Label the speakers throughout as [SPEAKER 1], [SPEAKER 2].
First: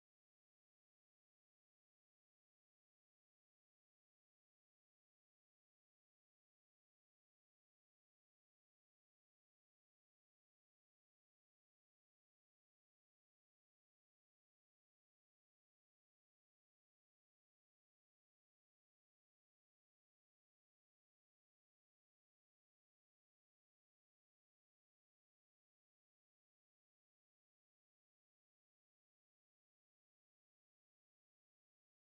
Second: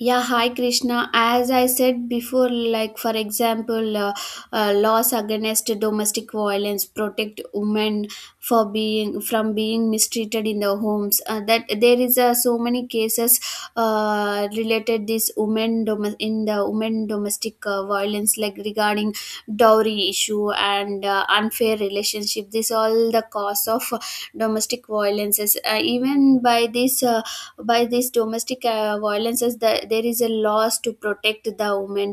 [SPEAKER 1] Yeah, hi Krishna. As I said before, like, for example, laws against domestic violence protect women for being from being mistreated in the homes. That there is so many cases related this in the women domestic violence, like regarding dowry issue and unfair relationship. This all the cause of domestic violences. Even by this. By these domestic violences, that there is a laws to protect the women.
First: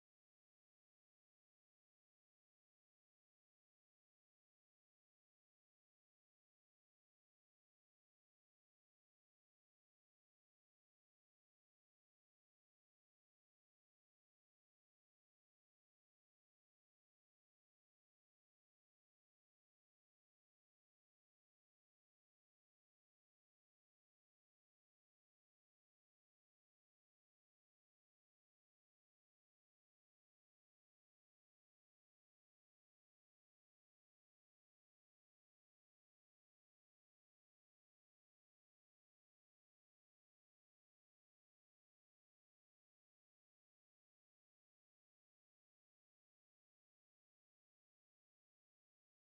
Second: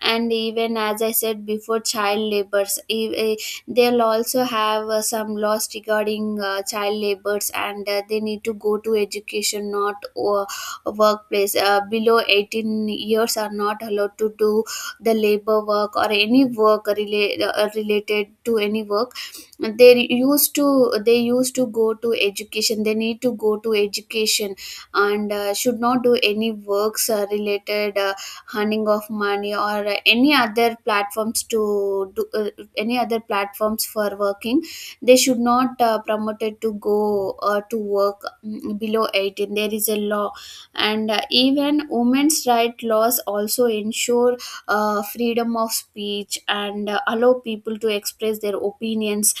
[SPEAKER 1] And even as I said before, child labors, they'll also have some laws regarding child labors, and they need to go to education, not uh, workplace. Below 18 years are not allowed to do the labor work, or any work related to any work. They used to go to education. They need to go to education and should not do any works related earning of money, or any other platforms for working. They should not promoted to go to work. Below 18 there is a law. And even women's right laws also ensure freedom of speech and allow people to express their opinions,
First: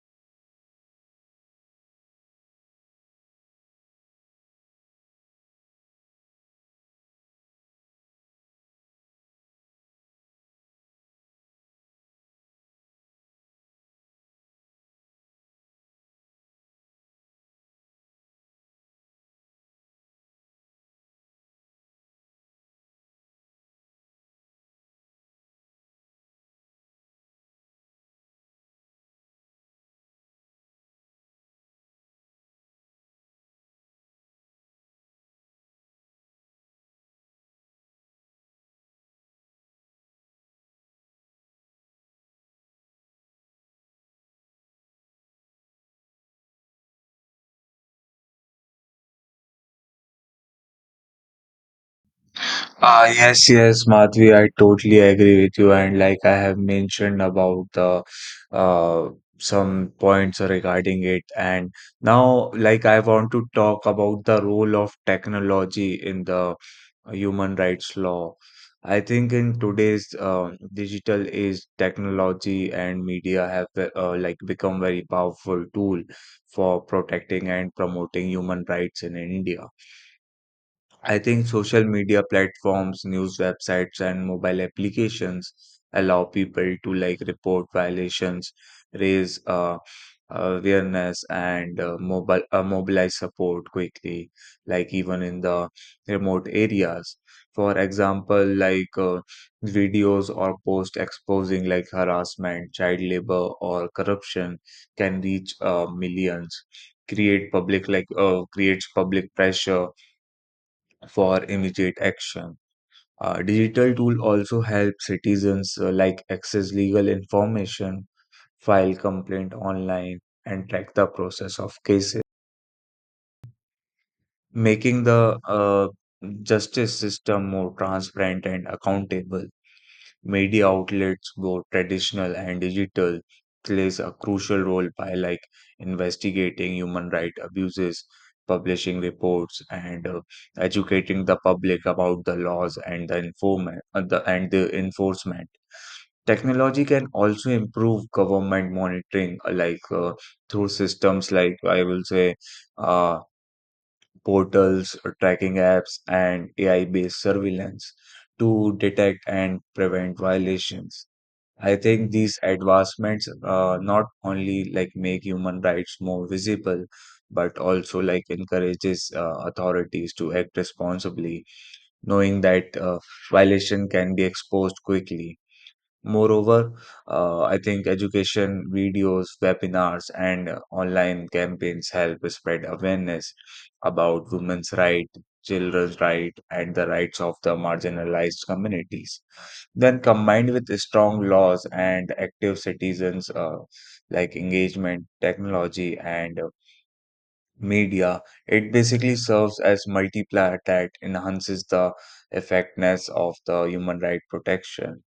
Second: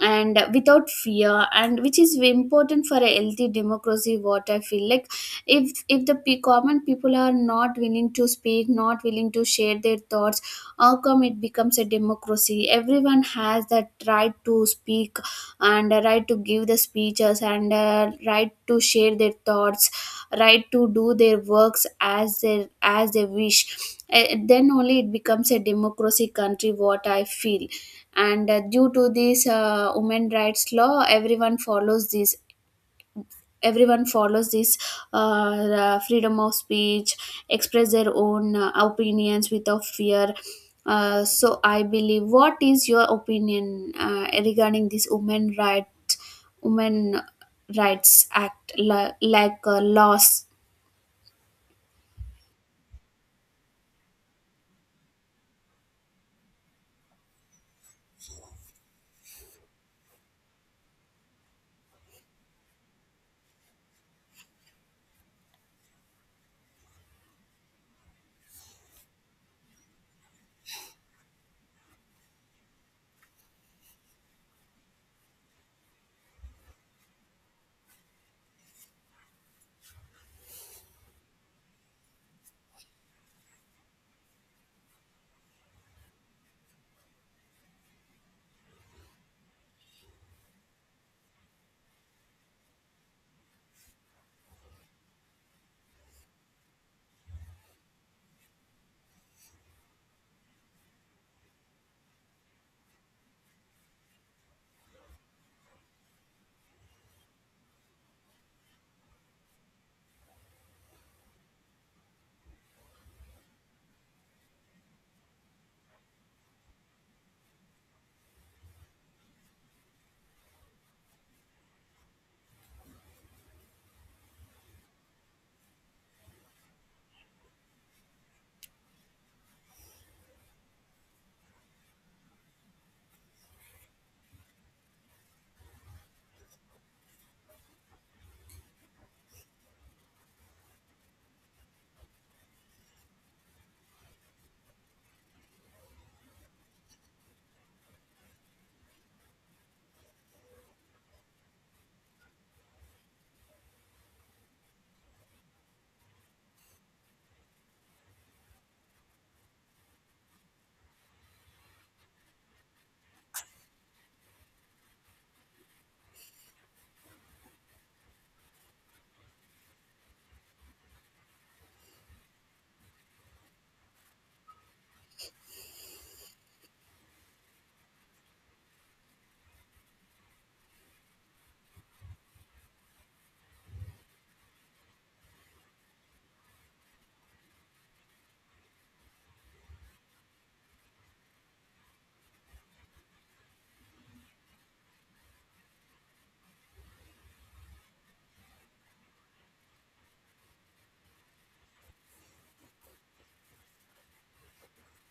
[SPEAKER 1] and without fear, and which is very important for a healthy democracy, what I feel. Like, if the common people are not willing to speak, not willing to share their thoughts, how come it becomes a democracy? Everyone has that right to speak, and a right to give the speeches, and a right to share their thoughts, right to do their works as they wish. Then only it becomes a democracy country, what I feel. And due to this women rights law, everyone follows this. Everyone follows this freedom of speech, express their own opinions without fear. So I believe, what is your opinion regarding this women right, women rights act, like laws?
[SPEAKER 2] Ah, yes, yes, Madhvi, I totally agree with you. And like I have mentioned about the uh, some points regarding it. And now, like, I want to talk about the role of technology in the human rights law. I think in today's digital age, technology and media have like become very powerful tool for protecting and promoting human rights in India. I think social media platforms, news websites, and mobile applications allow people to like report violations, raise awareness, and mobile mobilize support quickly, like even in the remote areas. For example, videos or posts exposing like harassment, child labor, or corruption can reach millions. Create public creates public pressure for immediate action. Digital tool also help citizens like access legal information, file complaint online, and track the process of cases, making the justice system more transparent and accountable. Media outlets, both traditional and digital, plays a crucial role by like investigating human rights abuses, publishing reports, and educating the public about the laws and the and the enforcement. Technology can also improve government monitoring, through systems like I will say uh, portals, tracking apps, and AI-based surveillance to detect and prevent violations. I think these advancements not only like make human rights more visible, but also like encourages authorities to act responsibly, knowing that violation can be exposed quickly. Moreover, I think education videos, webinars, and online campaigns help spread awareness about women's rights, children's rights, and the rights of the marginalized communities. When combined with strong laws and active citizens like engagement, technology, and media, it basically serves as multiplier that enhances the effectiveness of the human right protection.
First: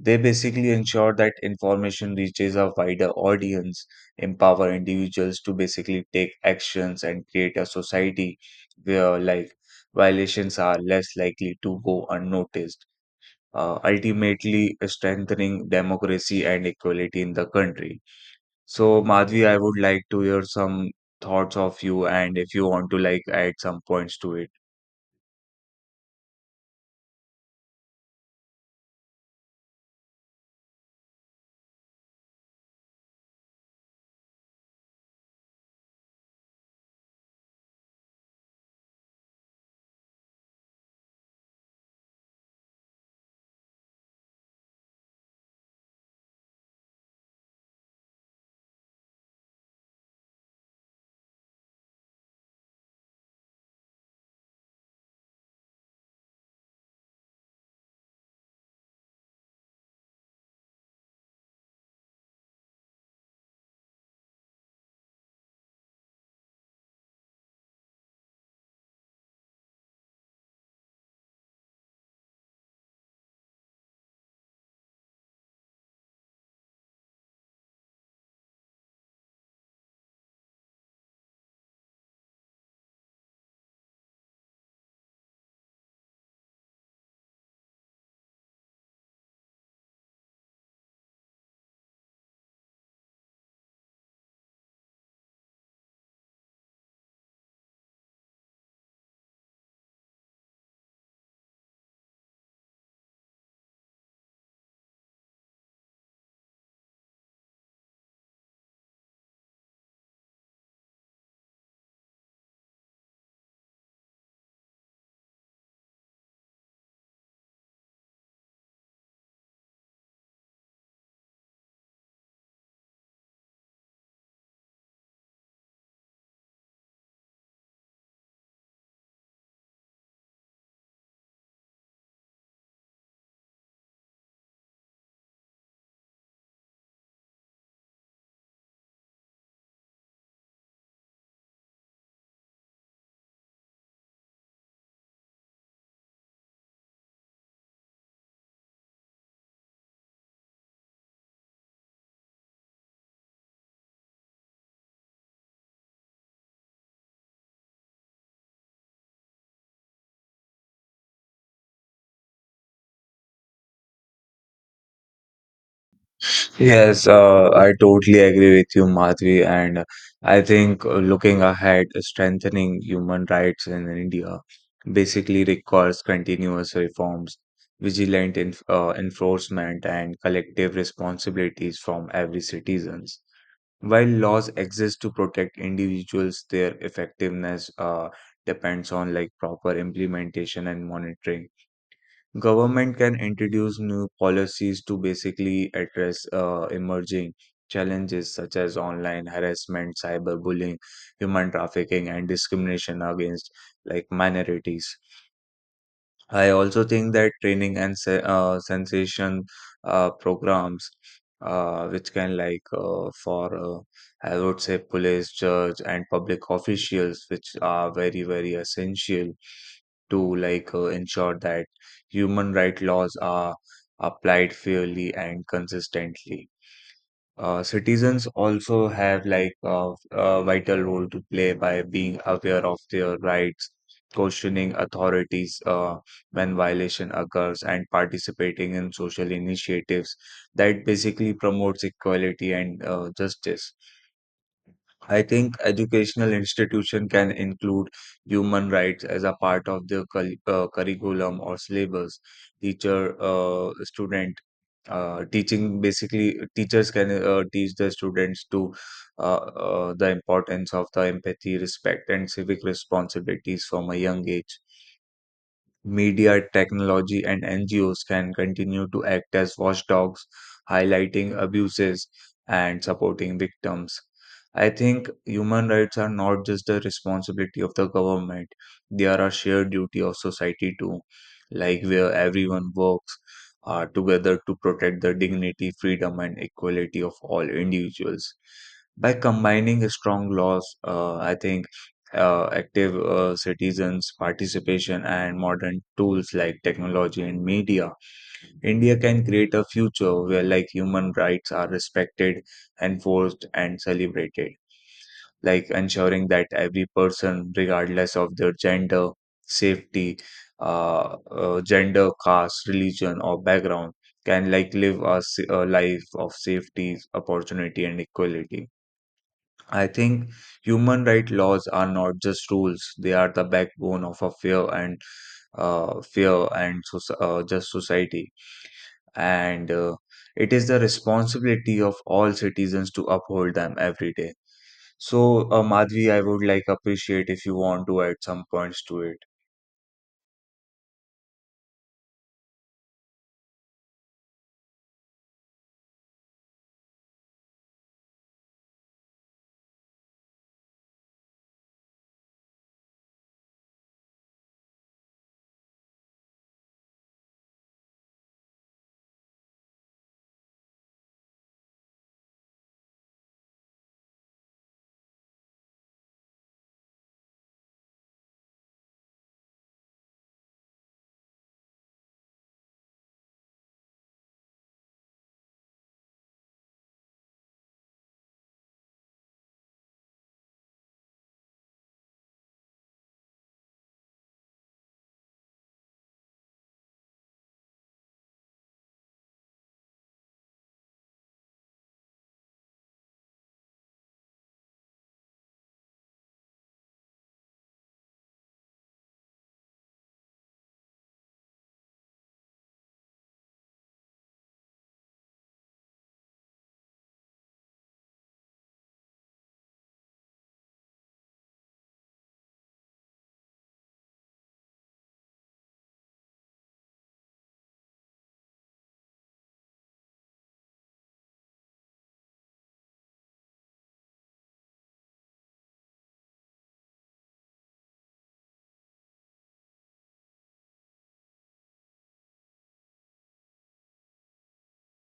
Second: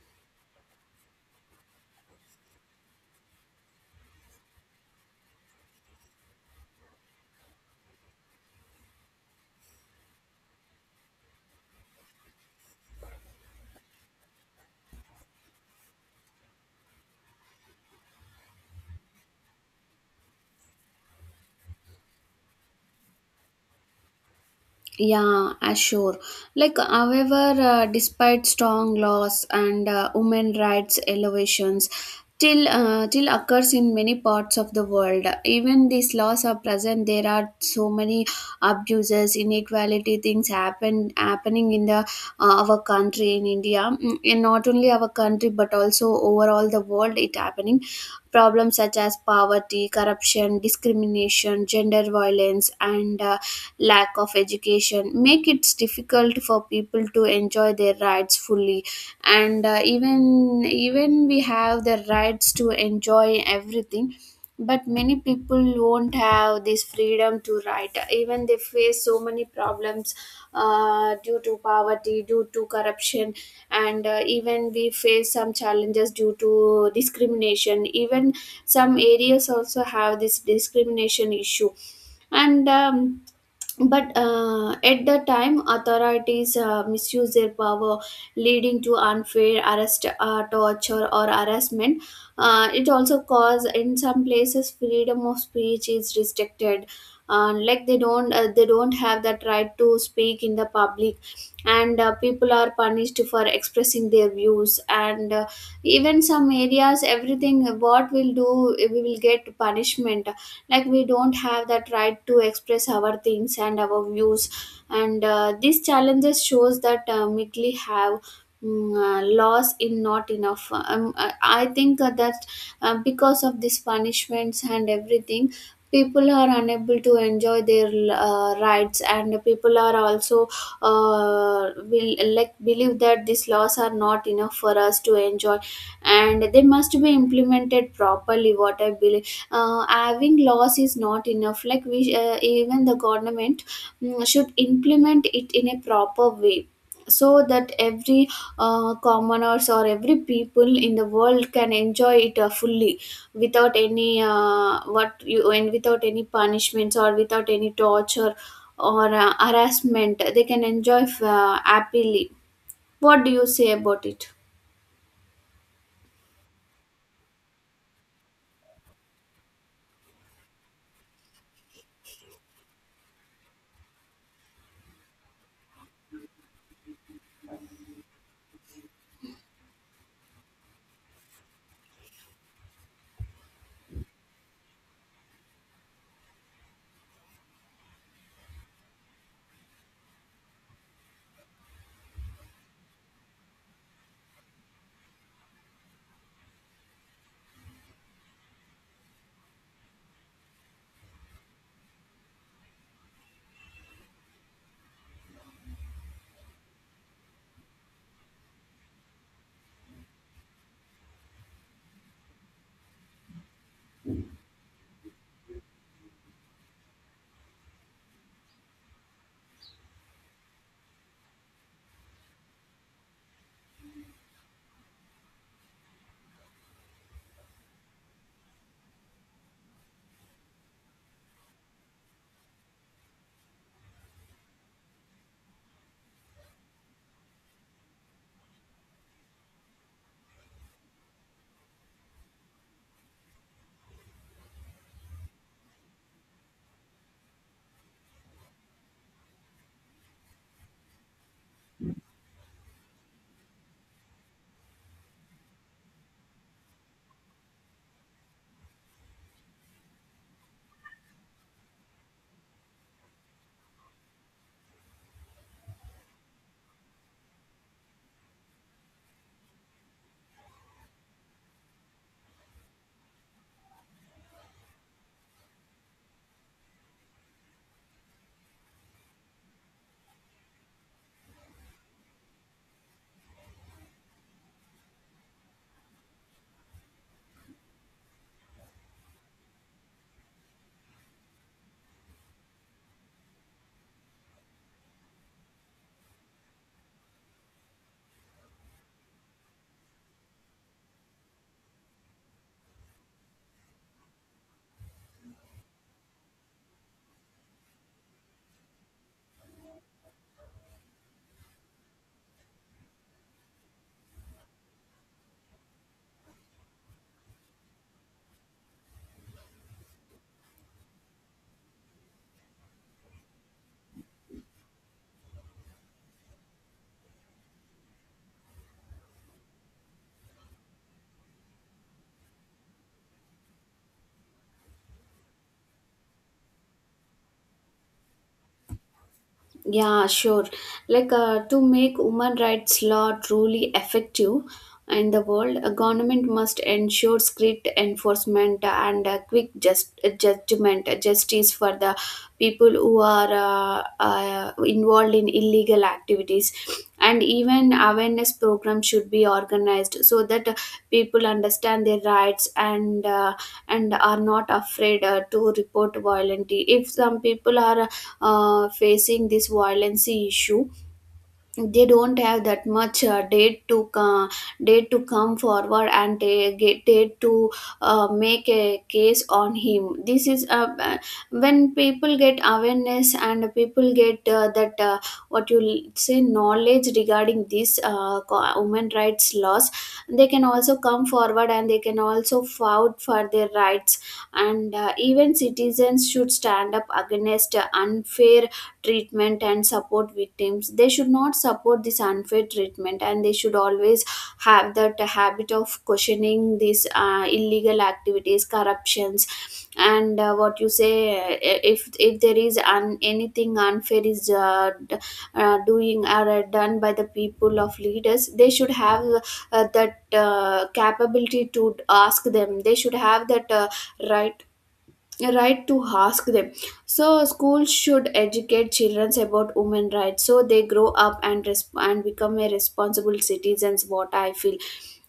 [SPEAKER 2] They basically ensure that information reaches a wider audience, empower individuals to basically take actions and create a society where like violations are less likely to go unnoticed ultimately strengthening democracy and equality in the country. So, Madhvi, I would like to hear some thoughts of you and if you want to like add some points to it.
[SPEAKER 1] Yeah, sure. Like, however, despite strong laws and women rights elevations, till occurs in many parts of the world. Even these laws are present, there are so many abuses, inequality things happening in the our country in India. In not only our country but also overall the world. It happening problems such as poverty, corruption, discrimination, gender violence, and lack of education make it difficult for people to enjoy their rights fully. And even we have the rights to enjoy everything, but many people won't have this freedom to write, even they face so many problems due to poverty, due to corruption. And even we face some challenges due to discrimination. Even some areas also have this discrimination issue. And But at the time, authorities misuse their power, leading to unfair arrest, torture, or harassment. It also cause, in some places freedom of speech is restricted. Like they don't have that right to speak in the public. And people are punished for expressing their views. And even some areas, everything what we'll do, we will get punishment. Like, we don't have that right to express our things and our views. And these challenges shows that Mickley have laws in not enough. I think that because of these punishments and everything, people are unable to enjoy their rights. And people are also uh, will, like, believe that these laws are not enough for us to enjoy, and they must be implemented properly, what I believe. Having laws is not enough. Like, we even the government should implement it in a proper way, so that every commoners, or every people in the world, can enjoy it fully, without any what you, and without any punishments, or without any torture or harassment. They can enjoy happily. What do you say about it?
[SPEAKER 2] Yes, I totally agree with you, Madhvi, and I think looking ahead, strengthening human rights in India basically requires continuous reforms, enforcement, and collective responsibilities from every citizens. While laws exist to protect individuals, their effectiveness depends on like proper implementation and monitoring. Government can introduce new policies to basically address emerging challenges such as online harassment, cyberbullying, human trafficking, and discrimination against like minorities. I also think that training and se sensation programs, which can like for I would say police, judge, and public officials, which are very very essential to ensure that human right laws are applied fairly and consistently. Citizens also have like a vital role to play by being aware of their rights, questioning authorities when violation occurs, and participating in social initiatives that basically promotes equality and justice. I think educational institution can include human rights as a part of the curriculum or syllabus. Teacher, uh, student, teaching basically, teachers can teach the students to the importance of the empathy, respect, and civic responsibilities from a young age. Media, technology, and NGOs can continue to act as watchdogs, highlighting abuses and supporting victims. I think human rights are not just the responsibility of the government, they are a shared duty of society too, like where everyone works together to protect the dignity, freedom, and equality of all individuals. By combining strong laws, I think active citizens participation and modern tools like technology and media, india can create a future where like human rights are respected, enforced and celebrated, like ensuring that every person regardless of their gender, safety, gender, caste, religion or background can like live a life of safety, opportunity and equality. I think human right laws are not just rules; they are the backbone of a fair and just society. And it is the responsibility of all citizens to uphold them every day. So, Madhvi, I would like appreciate if you want to add some points to it.
[SPEAKER 1] Yeah, sure. Like, to make human rights law truly effective in the world, a government must ensure strict enforcement and quick justice for the people who are involved in illegal activities. And even awareness programs should be organized, so that people understand their rights, and are not afraid to report violently. If some people are facing this violence issue, they don't have that much date to, date to come forward. And they get date to make a case on him. This is when people get awareness, and people get that what you say knowledge regarding these women rights laws. They can also come forward and they can also fight for their rights. And even citizens should stand up against unfair treatment and support victims. They should not support this unfair treatment, and they should always have that habit of questioning these illegal activities, corruptions, and what you say, if there is anything unfair is doing or done by the people of leaders, they should have that capability to ask them. They should have that right, right to ask them. So schools should educate children about women rights, so they grow up and and become a responsible citizens, what I feel.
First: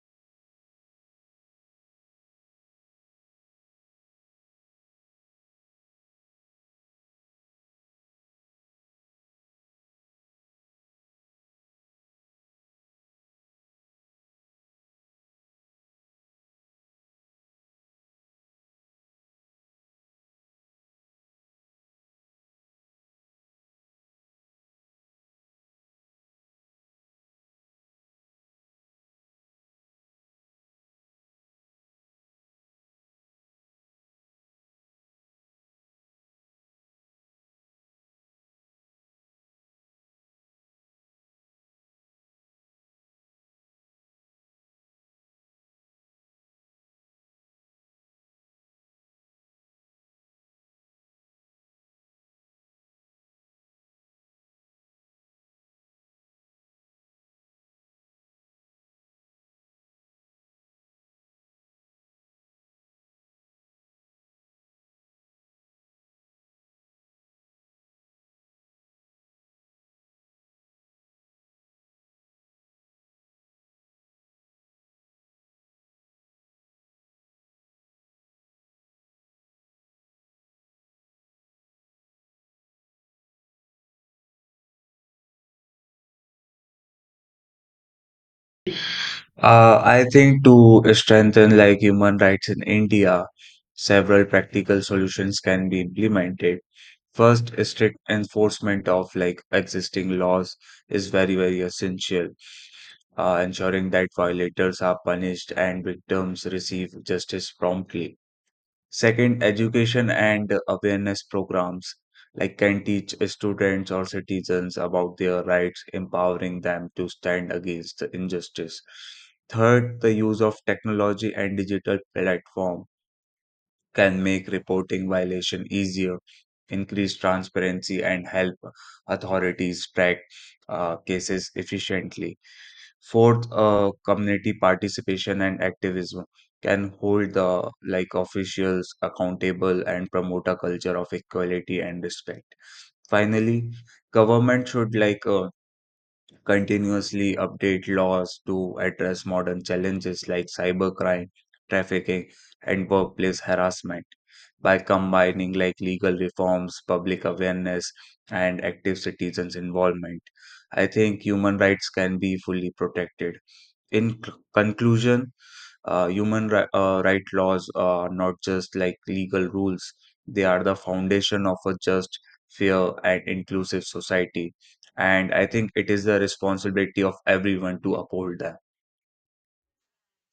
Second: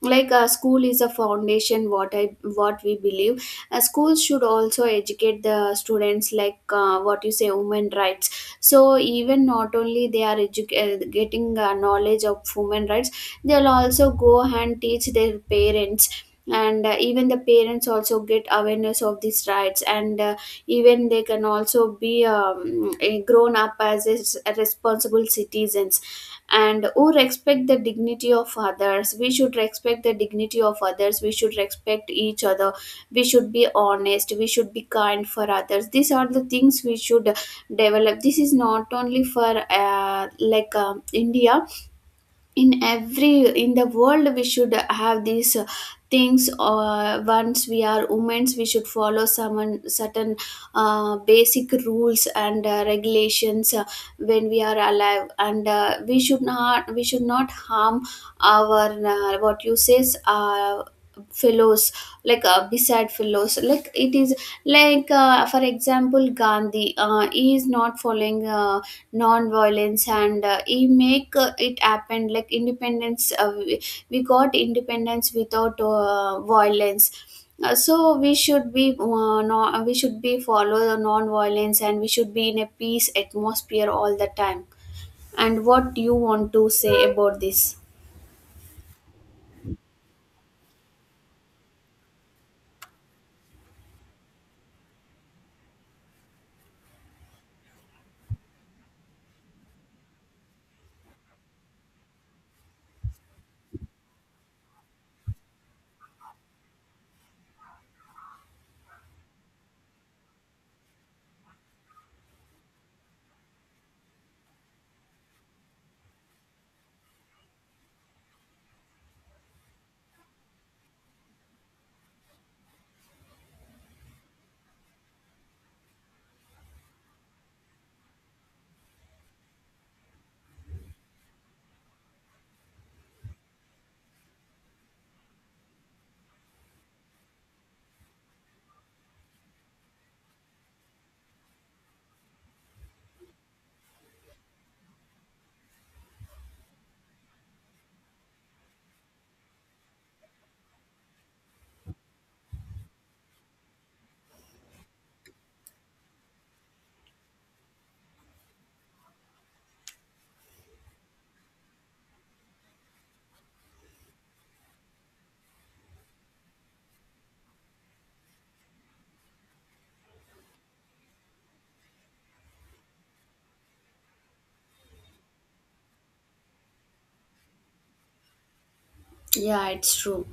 [SPEAKER 1] Like, school is a foundation, what we believe. Schools should also educate the students, like, what you say, women rights. So even not only they are getting knowledge of women rights, they'll also go and teach their parents. And even the parents also get awareness of these rights. And even they can also be a grown up as a a responsible citizens, and who respect the dignity of others. We should respect the dignity of others. We should respect each other. We should be honest. We should be kind for others. These are the things we should develop. This is not only for like, India. In the world we should have these things. Once we are women, we should follow some certain basic rules and regulations when we are alive. And we should not harm our what you says, fellows. Like, beside fellows, like it is like, for example, Gandhi, he is not following non-violence, and he make it happen, like independence. We got independence without violence. So we should be no, we should be follow the non-violence, and we should be in a peace atmosphere all the time. And what do you want to say about this?
[SPEAKER 2] I think to strengthen like human rights in India, several practical solutions can be implemented. First, strict enforcement of like existing laws is very, very essential, ensuring that violators are punished and victims receive justice promptly. Second, education and awareness programs like can teach students or citizens about their rights, empowering them to stand against the injustice. Third, the use of technology and digital platform can make reporting violation easier, increase transparency, and help authorities track cases efficiently. Fourth, community participation and activism can hold the like officials accountable and promote a culture of equality and respect. Finally, government should continuously update laws to address modern challenges like cybercrime, trafficking, and workplace harassment. By combining like legal reforms, public awareness, and active citizens' involvement, I think human rights can be fully protected. In conclusion, right laws are not just like legal rules, they are the foundation of a just, fair and inclusive society, and I think it is the responsibility of everyone to uphold them.
[SPEAKER 1] Yeah, it's true.